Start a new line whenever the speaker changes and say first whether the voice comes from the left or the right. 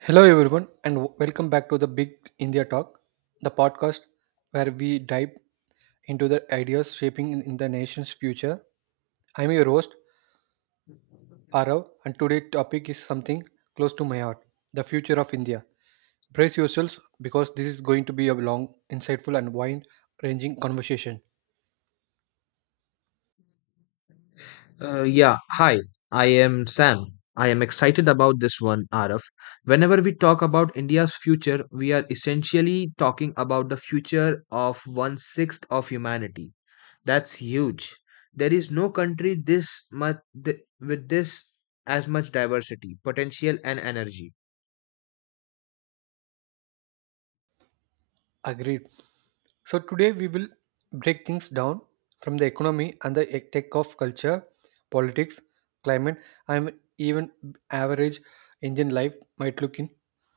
right: Hello, everyone, and welcome back to the Big India Talk, the podcast where we dive into the ideas shaping in the nation's future. I'm your host, Arav, and today's topic is something close to my heart the future of India. Brace yourselves because this is going to be a long, insightful, and wide ranging conversation.
left: Yeah, hi, I am Sam. I am excited about this one, Araf. Whenever we talk about India's future, we are essentially talking about the future of one sixth of humanity. That's huge. There is no country with this as much diversity, potential, and energy.
right: Agreed. So today we will break things down from the economy and the tech of culture, politics, climate, and even average Indian life might look in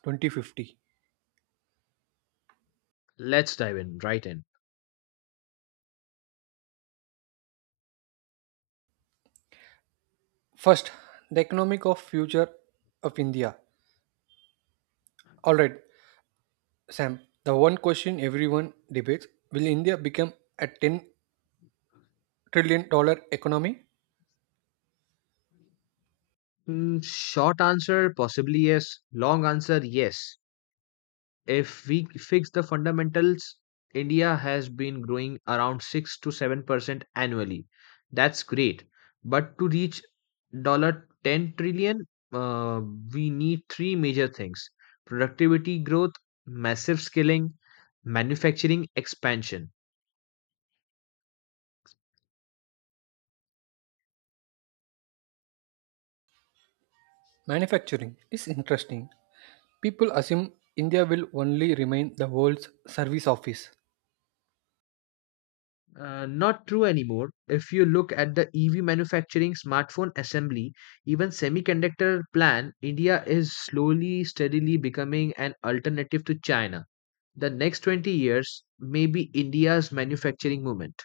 right: 2050.
left: Let's dive in right in.
right: First, the economic of future of India. All right, Sam. The one question everyone debates: will India become a 10 trillion dollar economy?
left: Short answer, possibly yes. Long answer, yes. If we fix the fundamentals, India has been growing around 6 to 7% annually. That's great. But to reach $10 trillion, uh, we need three major things productivity growth, massive scaling, manufacturing expansion.
right: Manufacturing is interesting. People assume India will only remain the world's service office.
left: Not true anymore. If you look at the EV manufacturing, smartphone assembly, even semiconductor plan, India is slowly, steadily becoming an alternative to China. The next 20 years may be India's manufacturing movement.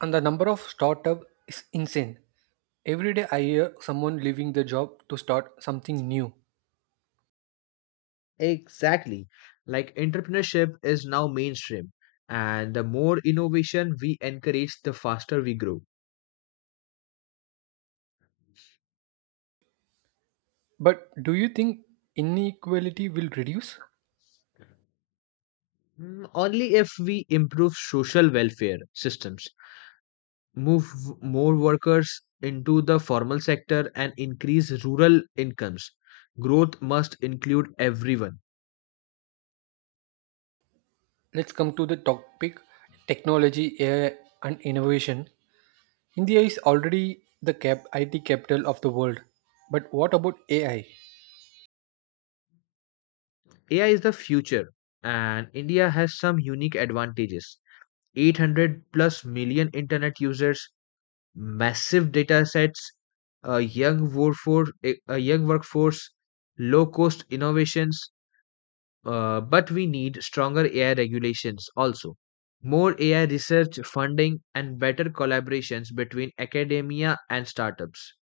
right: And the number of startup is insane. Every day I hear someone leaving their job to start something new.
left: Exactly. Like entrepreneurship is now mainstream, and the more innovation we encourage, the faster we grow.
right: But do you think inequality will reduce?
left: Only if we improve social welfare systems, move more workers into the formal sector, and increase rural incomes. Growth must include everyone.
right: Let's come to the topic technology, AI, and innovation. India is already the IT capital of the world. But what about AI?
left: AI is the future, and India has some unique advantages. 800 plus million internet users, massive data sets, a young workforce, low cost innovations. But we need stronger AI regulations also, more AI research funding, and better collaborations between academia and startups.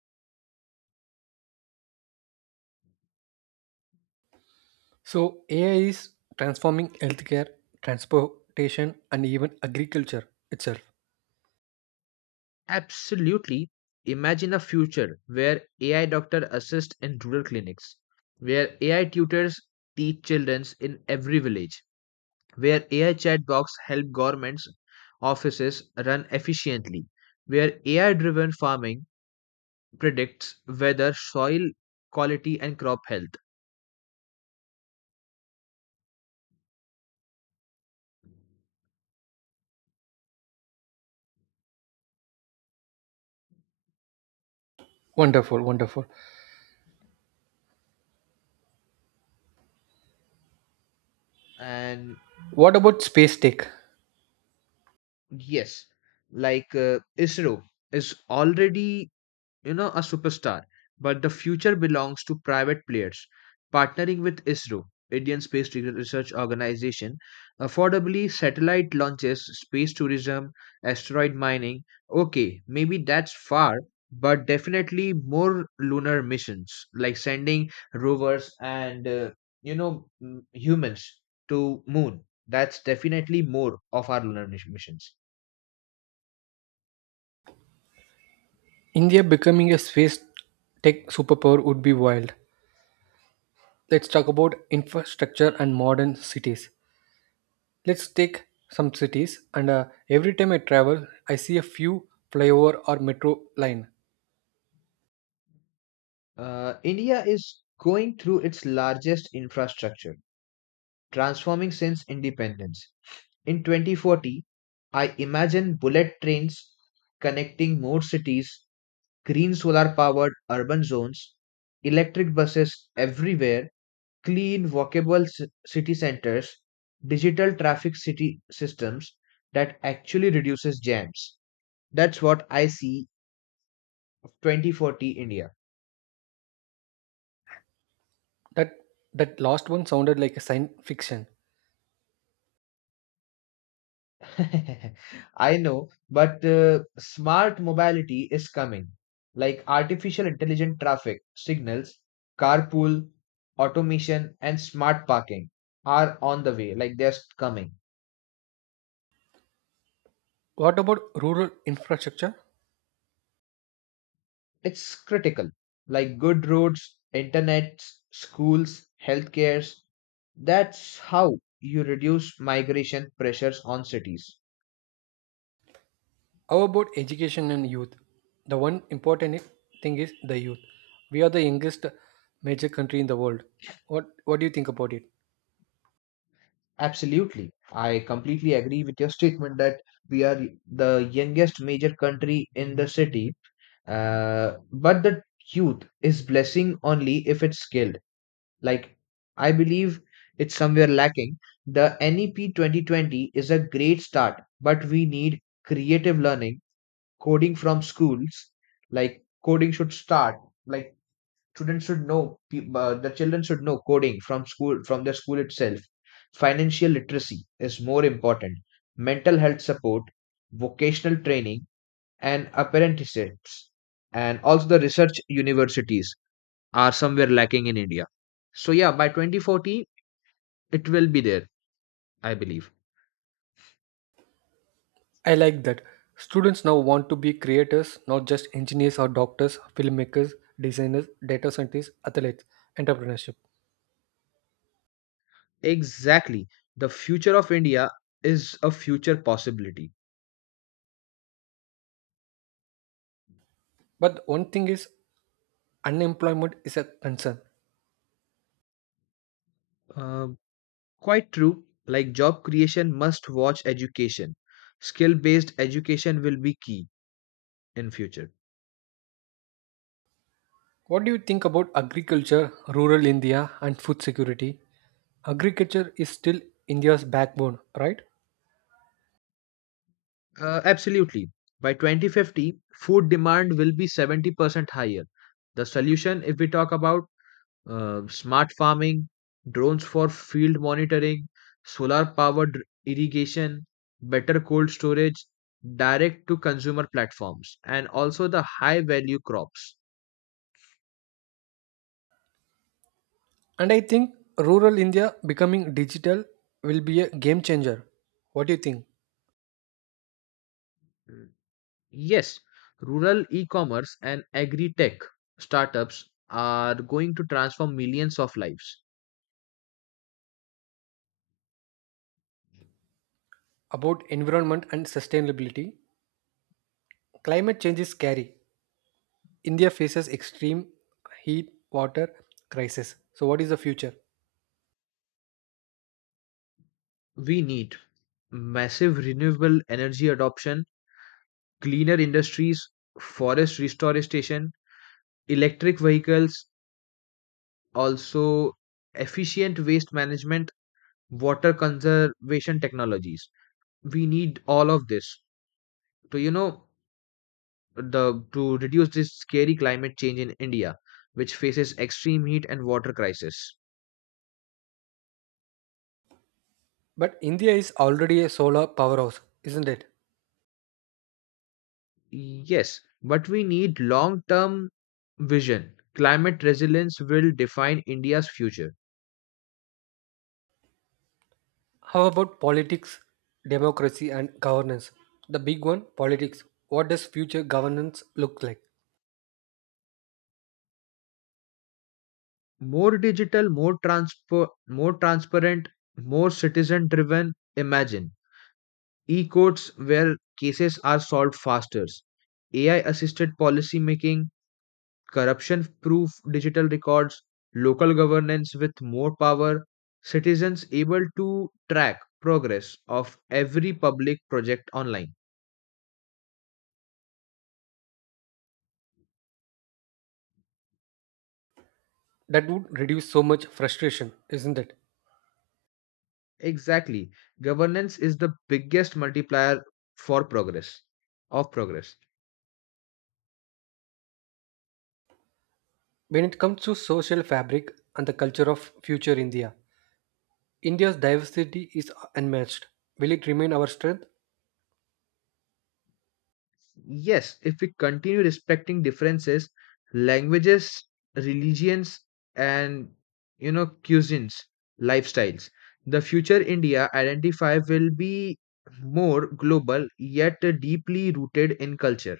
right: So, AI is transforming healthcare, transportation, and even agriculture itself.
left: Absolutely, imagine a future where AI doctor assist in rural clinics, where AI tutors teach children in every village, where AI chatbots help governments offices run efficiently, where AI-driven farming predicts weather, soil quality, and crop health.
right: Wonderful, wonderful.
left: And
right: What about space tech?
left: yes, like ISRO is already, a superstar. But the future belongs to private players. Partnering with ISRO, Indian Space Research Organization, affordably satellite launches, space tourism, asteroid mining. Okay, maybe that's far, but definitely more lunar missions, like sending rovers and humans to moon. That's definitely more of our lunar missions.
right: India becoming a space tech superpower would be wild. Let's talk about infrastructure and modern cities. Let's take some cities, and every time I travel, I see a few flyover or metro line.
left: India is going through its largest infrastructure transforming since independence. In 2040, I imagine bullet trains connecting more cities, green solar powered urban zones, electric buses everywhere, clean walkable city centers, digital traffic city systems that actually reduces jams. That's what I see of 2040 India.
right: That that last one sounded like a science fiction.
left: I know, but smart mobility is coming, like artificial intelligent traffic signals, carpool, automation, and smart parking are on the way, like they're coming.
right: What about rural infrastructure?
left: It's critical, like good roads, internet, schools, healthcares. That's how you reduce migration pressures on cities.
right: How about education and youth? The one important thing is the youth. We are the youngest major country in the world. What do you think about it?
left: Absolutely. I completely agree with your statement that we are the youngest major country in the city. But the youth is blessing only if it's skilled. Like, I believe it's somewhere lacking. The NEP 2020 is a great start, but we need creative learning, coding from schools. Like, coding should start. Like, students should know, the children should know coding from school, from the school itself. Financial literacy is more important. Mental health support, vocational training, and apprenticeships, and also the research universities are somewhere lacking in India. So yeah, by 2040, it will be there, I believe.
right: I like that. Students now want to be creators, not just engineers or doctors, filmmakers, designers, data scientists, athletes, entrepreneurship.
left: Exactly. The future of India is a future possibility.
right: But one thing is, unemployment is a concern.
left: Uh, Quite true. Like job creation must watch education. Skill based education will be key in future.
right: What do you think about agriculture, rural India, and food security? Agriculture is still India's backbone, right?
left: Absolutely. By 2050, food demand will be 70% higher. The solution, if we talk about smart farming, drones for field monitoring, solar powered irrigation, better cold storage, direct to consumer platforms, and also the high value crops.
right: And I think rural India becoming digital will be a game changer. What do you think
left: Yes, rural e-commerce and agri-tech startups are going to transform millions of lives.
right: about environment and sustainability? Climate change is scary. India faces extreme heat water crisis. So what is the future?
left: We need massive renewable energy adoption, cleaner industries, forest restoration, electric vehicles, also efficient waste management, water conservation technologies. We need all of this to you know the to reduce this scary climate change in India, which faces extreme heat and water crisis.
right: But India is already a solar powerhouse, isn't it?
left: Yes, but we need long term vision. Climate resilience will define India's future.
right: How about politics, democracy and governance? The big one, politics. What does future governance look like?
left: More digital, more transparent, more citizen driven. Imagine e courts where cases are solved faster, AI assisted policy making, corruption proof digital records, local governance with more power, citizens able to track progress of every public project online.
right: That would reduce so much frustration, isn't it?
left: Exactly. Governance is the biggest multiplier for progress, of progress.
right: When it comes to social fabric and the culture of future India, India's diversity is unmatched. Will it remain our strength?
left: Yes, if we continue respecting differences, languages, religions, and, cuisines, lifestyles, the future India identify will be more global yet deeply rooted in culture.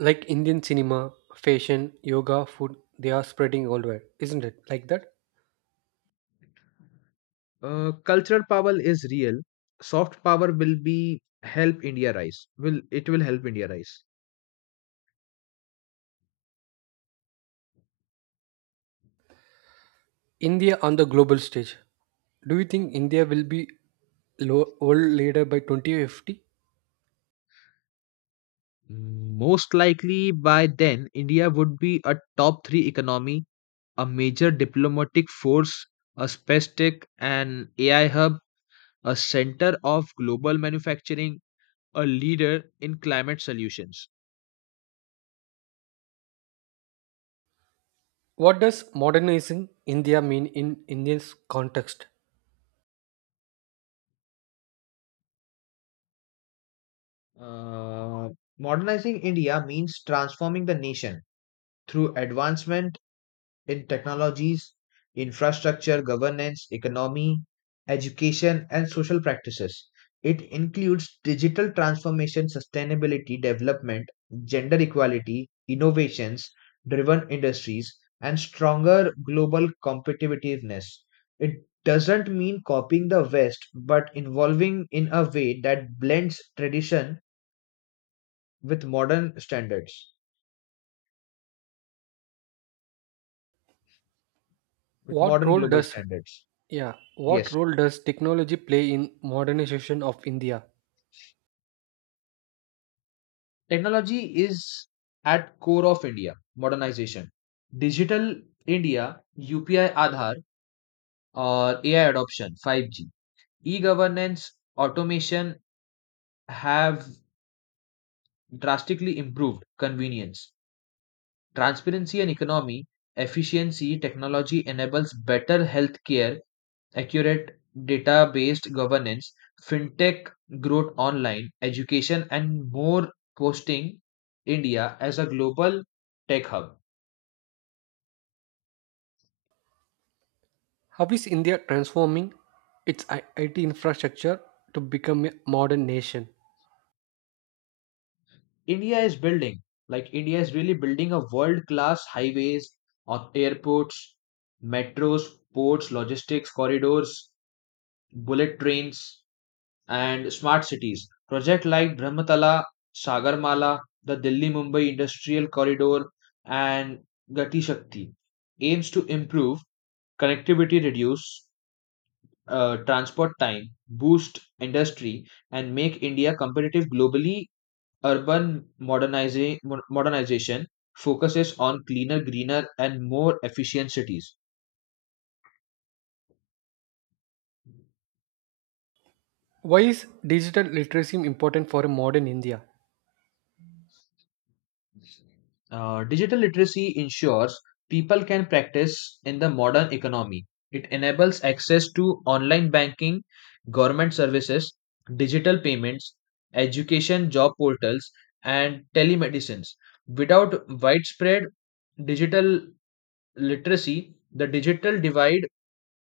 right: Like Indian cinema, fashion, yoga, food, they are spreading all over, isn't it? Like that?
left: Cultural power is real. Soft power will be help India rise. Will it will help India rise.
right: India on the global stage. Do you think India will be world leader by 2050?
left: Most likely by then, India would be a top three economy, a major diplomatic force, a space tech and AI hub, a center of global manufacturing, a leader in climate solutions.
right: What does modernizing India mean in Indian's context?
left: Uh, Modernizing India means transforming the nation through advancement in technologies, infrastructure, governance, economy, education, and social practices. It includes digital transformation, sustainability development, gender equality, innovations driven industries, and stronger global competitiveness. It doesn't mean copying the West, but involving in a way that blends tradition with modern standards, with
right: What
left: modern
right: role
left: global
right: does
left: standards.
right: yeah, what
left: Yes.
right: role does technology play in modernization of India?
left: Technology is at core of India modernization, digital India, UPI, Aadhaar, or AI adoption, 5G, e-governance, automation have drastically improved convenience, transparency, and economy efficiency. Technology enables better healthcare, accurate data based governance, fintech growth, online education, and more, posting India as a global tech hub.
right: How is India transforming its IT infrastructure to become a modern nation?
left: India is building, like India is really building a world class highways, airports, metros, ports, logistics corridors, bullet trains, and smart cities. Project like Brahmatala, Sagarmala, the Delhi Mumbai Industrial Corridor, and Gati Shakti aims to improve connectivity, reduce transport time, boost industry, and make India competitive globally. Urban modernization focuses on cleaner, greener, and more efficient cities.
right: Why is digital literacy important for a modern India?
left: Digital literacy ensures people can practice in the modern economy. It enables access to online banking, government services, digital payments, education, job portals, and telemedicines. Without widespread digital literacy, the digital divide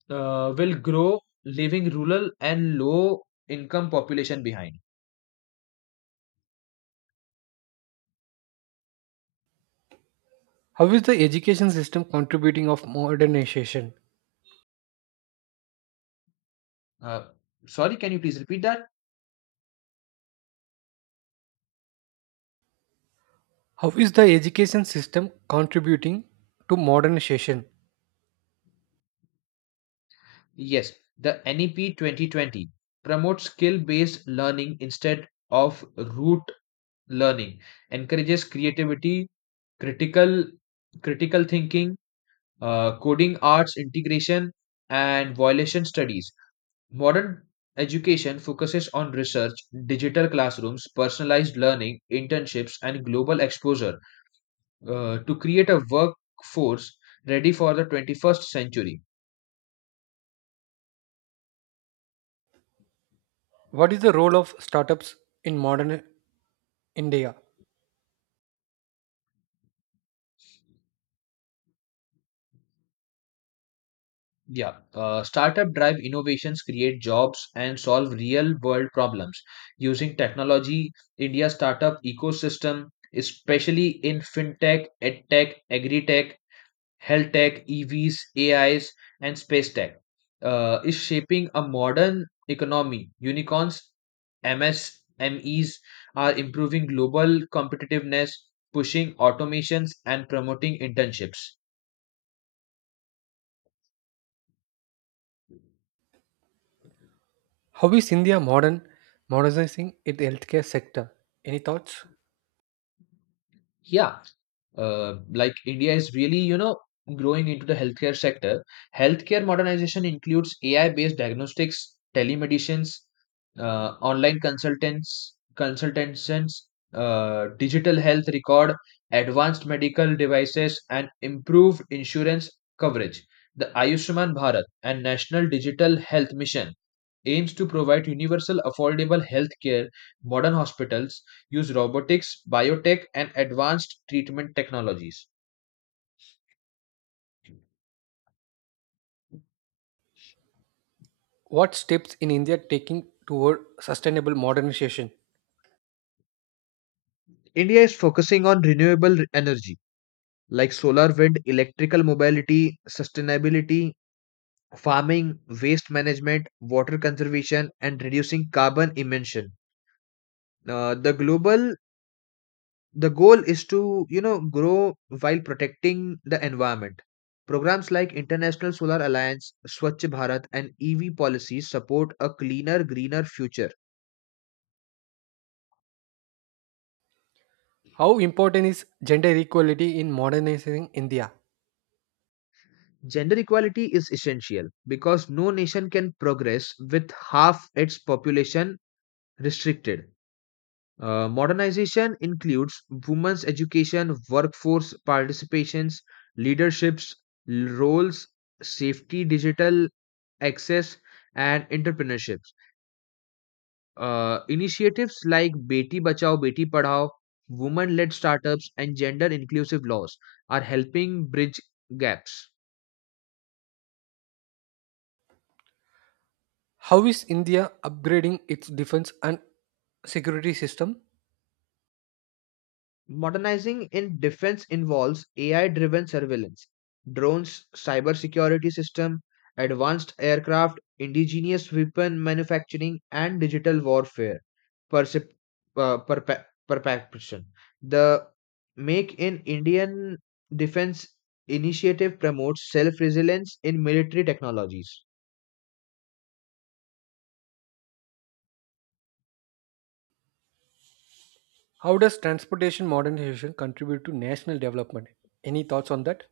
left: will grow, leaving rural and low income population behind.
right: How is the education system contributing of modernization?
left: Uh, Sorry, can you please repeat that?
right: How is the education system contributing to modernization?
left: Yes, the NEP 2020 promotes skill based learning instead of rote learning, encourages creativity, critical critical thinking, coding arts integration, and violation studies. Modern education focuses on research, digital classrooms, personalized learning, internships, and global exposure, to create a workforce ready for the 21st century.
right: What is the role of startups in modern India?
left: Yeah, startup drive innovations, create jobs, and solve real world problems using technology. India's startup ecosystem, especially in fintech, edtech, agri tech health tech, EVs, AIs, and space tech, is shaping a modern economy. Unicorns, MSMEs are improving global competitiveness, pushing automations, and promoting internships.
right: How is India modernizing its healthcare sector? Any thoughts?
left: Yeah, like India is really, growing into the healthcare sector. Healthcare modernization includes AI-based diagnostics, telemedicines, online consultants, consultations, digital health record, advanced medical devices, and improved insurance coverage. The Ayushman Bharat and National Digital Health Mission aims to provide universal affordable healthcare, modern hospitals, use robotics, biotech, and advanced treatment technologies.
right: What steps in India taking toward sustainable modernization?
left: India is focusing on renewable energy like solar, wind, electrical mobility, sustainability, farming, waste management, water conservation, and reducing carbon emission. Uh, the global the goal is to grow while protecting the environment. Programs like International Solar Alliance, Swachh Bharat, and EV policies support a cleaner greener future.
right: How important is gender equality in modernizing India?
left: Gender equality is essential because no nation can progress with half its population restricted. Modernization includes women's education, workforce participations, leaderships roles, safety, digital access, and entrepreneurship. Initiatives like Beti Bachao Beti Padhao, women led startups, and gender inclusive laws are helping bridge gaps.
right: How is India upgrading its defense and security system?
left: Modernizing in defense involves AI driven surveillance, drones, cybersecurity system, advanced aircraft, indigenous weapon manufacturing, and digital warfare percep- uh, perpe- perception. The Make in Indian Defense initiative promotes self resilience in military technologies.
right: How does transportation modernization contribute to national development? Any thoughts on that?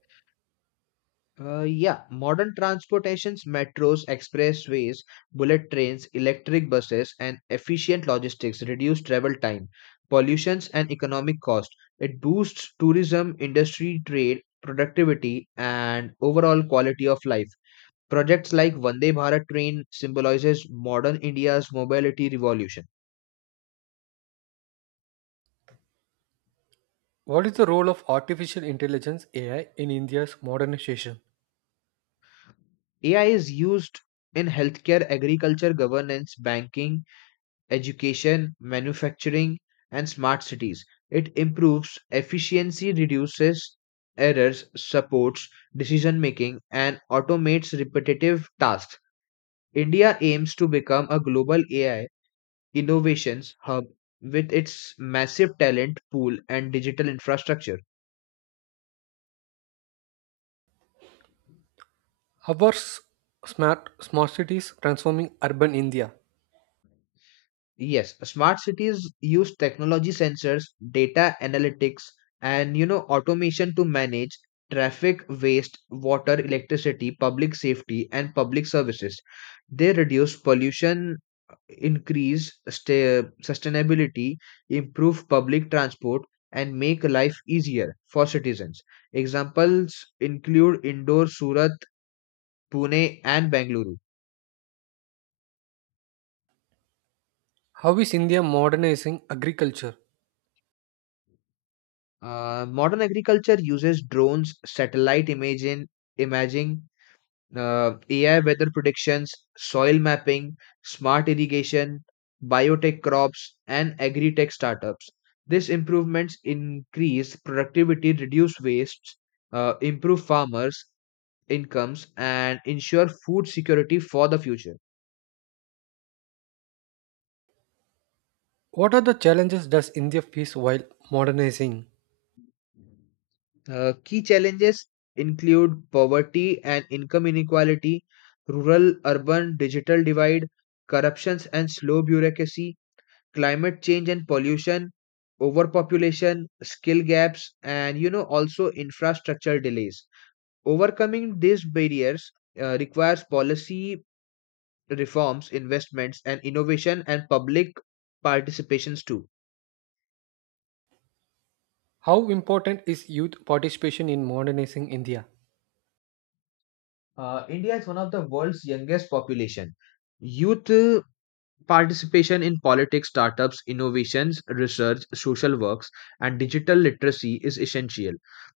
left: Yeah, modern transportations, metros, expressways, bullet trains, electric buses, and efficient logistics reduce travel time, pollutions, and economic cost. It boosts tourism, industry, trade, productivity, and overall quality of life. Projects like Vande Bharat train symbolizes modern India's mobility revolution.
right: What is the role of artificial intelligence AI in India's modernization?
left: AI is used in healthcare, agriculture, governance, banking, education, manufacturing, and smart cities. It improves efficiency, reduces errors, supports decision making, and automates repetitive tasks. India aims to become a global AI innovations hub with its massive talent pool and digital infrastructure.
right: How are smart cities transforming urban India?
left: Yes, smart cities use technology sensors, data analytics, and, automation to manage traffic, waste, water, electricity, public safety, and public services. They reduce pollution, increase sta sustainability, improve public transport, and make life easier for citizens. Examples include Indore, Surat, Pune, and Bangalore.
right: How is India modernizing agriculture?
left: Modern agriculture uses drones, satellite imaging, AI weather predictions, soil mapping, smart irrigation, biotech crops, and agri-tech startups. These improvements increase productivity, reduce wastes, improve farmers' incomes, and ensure food security for the future.
right: What are the challenges does India face while modernizing?
left: Key challenges include poverty and income inequality, rural urban digital divide, corruptions and slow bureaucracy, climate change and pollution, overpopulation, skill gaps, and, also infrastructure delays. Overcoming these barriers, requires policy reforms, investments, and innovation and public participations too.
right: How important is youth participation in modernizing India?
left: India is one of the world's youngest population. Youth, participation in politics, startups, innovations, research, social works, and digital literacy is essential.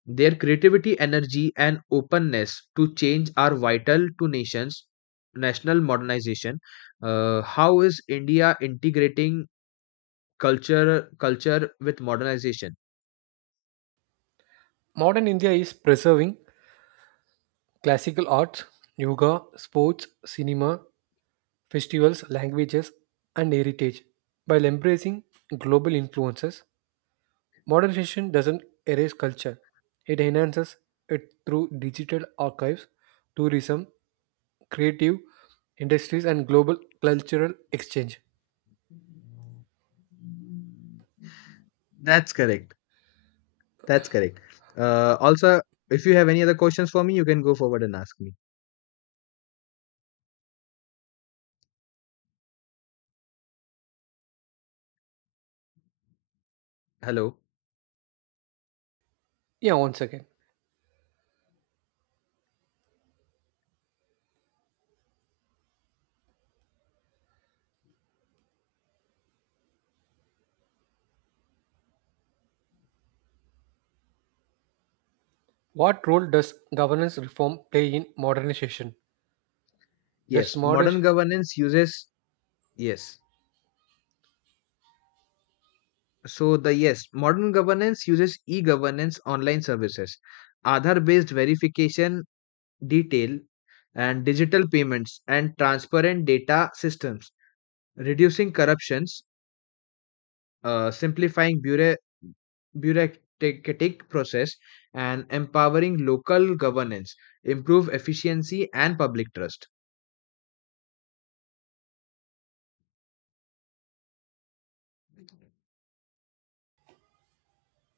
left: Their creativity, energy, and openness to change are vital to nations' national modernization. How is India integrating culture with modernization?
right: Modern India is preserving classical arts, yoga, sports, cinema, festivals, languages, and heritage. While embracing global influences, modernization doesn't erase culture, it enhances it through digital archives, tourism, creative industries, and global cultural exchange.
left: That's correct. That's correct. Also, if you have any other questions for me, you can go forward and ask me. Hello.
right: Yeah, once again, what role does governance reform play in modernization?
left: Yes,
right: Does modern
left: modern governance uses yes. So the yes, modern governance uses e-governance online services, Aadhaar-based verification detail and digital payments and transparent data systems, reducing corruptions, simplifying bureaucratic process and empowering local governance, improve efficiency and public trust.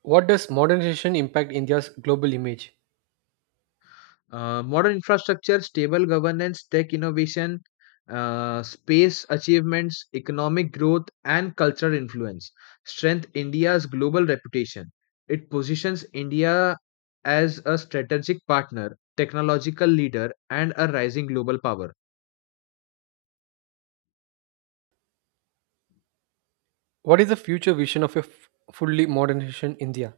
right: What does modernization impact India's global image?
left: Modern infrastructure, stable governance, tech innovation, space achievements, economic growth, and cultural influence strength India's global reputation. It positions India as a strategic partner, technological leader, and a rising global power.
right: What is the future vision of a fully modernization India?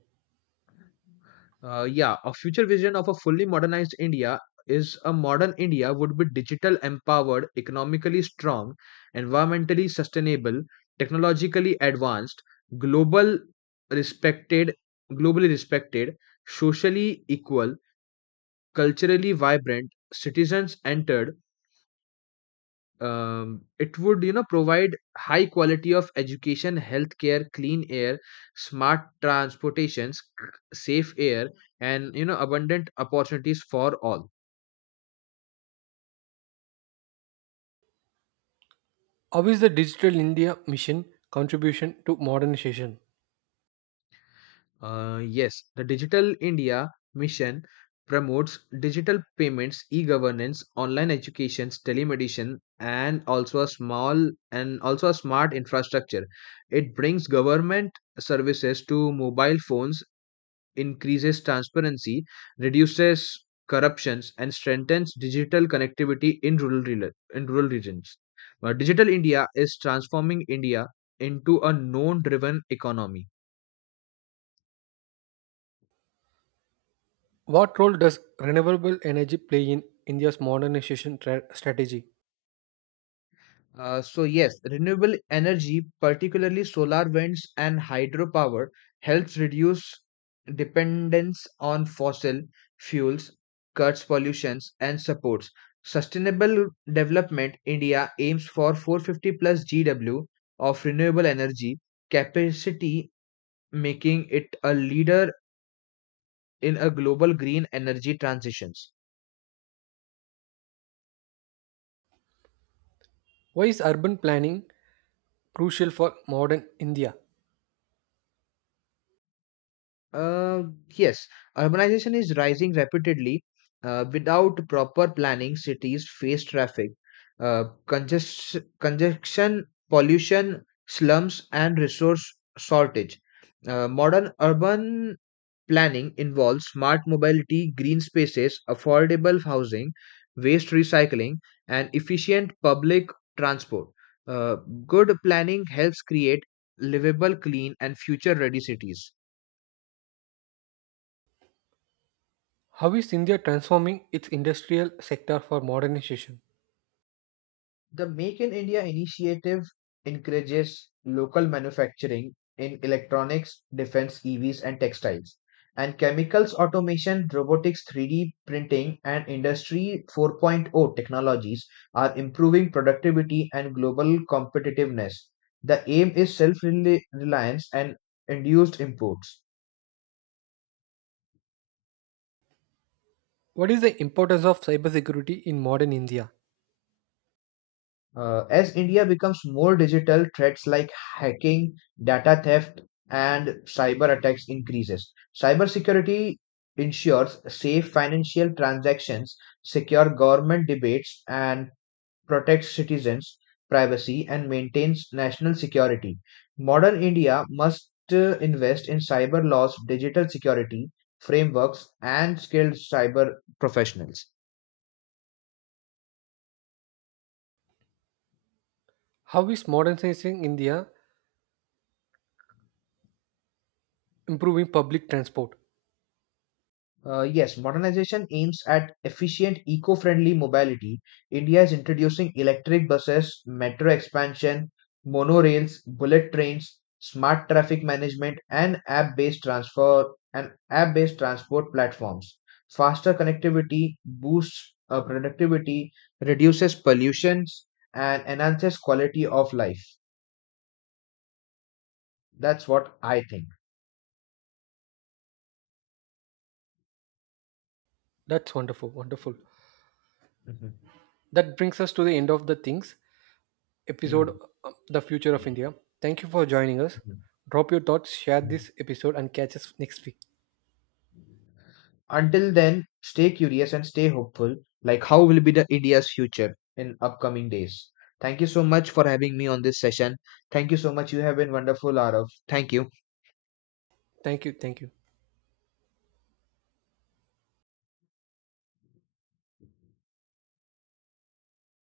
left: Yeah, a future vision of a fully modernized India is a modern India would be digital empowered, economically strong, environmentally sustainable, technologically advanced, global respected, globally respected, socially equal, culturally vibrant, citizens entered. It would, provide high quality of education, healthcare, clean air, smart transportations, safe air, and, abundant opportunities for all.
right: How is the Digital India mission contribution to modernization?
left: Yes, the Digital India mission promotes digital payments, e-governance, online educations, telemedicine, and also a smart infrastructure. It brings government services to mobile phones, increases transparency, reduces corruptions, and strengthens digital connectivity in rural, rela- in rural regions. Digital India is transforming India into a known driven economy.
right: What role does renewable energy play in India's modernization strategy?
left: So yes, renewable energy, particularly solar winds and hydropower, helps reduce dependence on fossil fuels, cuts pollutions, and supports sustainable development. India aims for 450 plus GW of renewable energy capacity, making it a leader in a global green energy transitions.
right: Why is urban planning crucial for modern India?
left: Uh, yes, urbanization is rising rapidly. Without proper planning, cities face traffic, congestion, pollution, slums, and resource shortage. Modern urban planning involves smart mobility, green spaces, affordable housing, waste recycling, and efficient public transport. Uh, Good planning helps create livable, clean, and future-ready cities.
right: How is India transforming its industrial sector for modernization?
left: The Make in India initiative encourages local manufacturing in electronics, defense, EVs, and textiles, and chemicals automation, robotics, 3D printing, and Industry 4.0 technologies are improving productivity and global competitiveness. The aim is self reliance and induced imports.
right: What is the importance of cybersecurity in modern India?
left: As India becomes more digital, threats like hacking, data theft, and cyber attacks increases. Cybersecurity ensures safe financial transactions, secure government debates, and protects citizens' privacy and maintains national security. Modern India must, invest in cyber laws, digital security frameworks, and skilled cyber professionals.
right: How is modernizing India improving public transport?
left: Yes, modernization aims at efficient, eco friendly mobility. India is introducing electric buses, metro expansion, monorails, bullet trains, smart traffic management, and app based transfer and app based transport platforms. Faster connectivity boosts, productivity, reduces pollutions, and enhances quality of life. That's what I think.
right: That's wonderful, wonderful.
left: Mhm.
right: That brings us to the end of the things. Episode,
left: Mm,
right: the Future of India. Thank you for joining us.
left: mhm,
right: Drop your thoughts, share
left: mhm.
right: this episode, and catch us next week.
left: Until then, stay curious and stay hopeful. Like, how will be the India's future in upcoming days? Thank you so much for having me on this session. Thank you so much. You have been wonderful, Arav. Thank you.
right: Thank you. Thank you.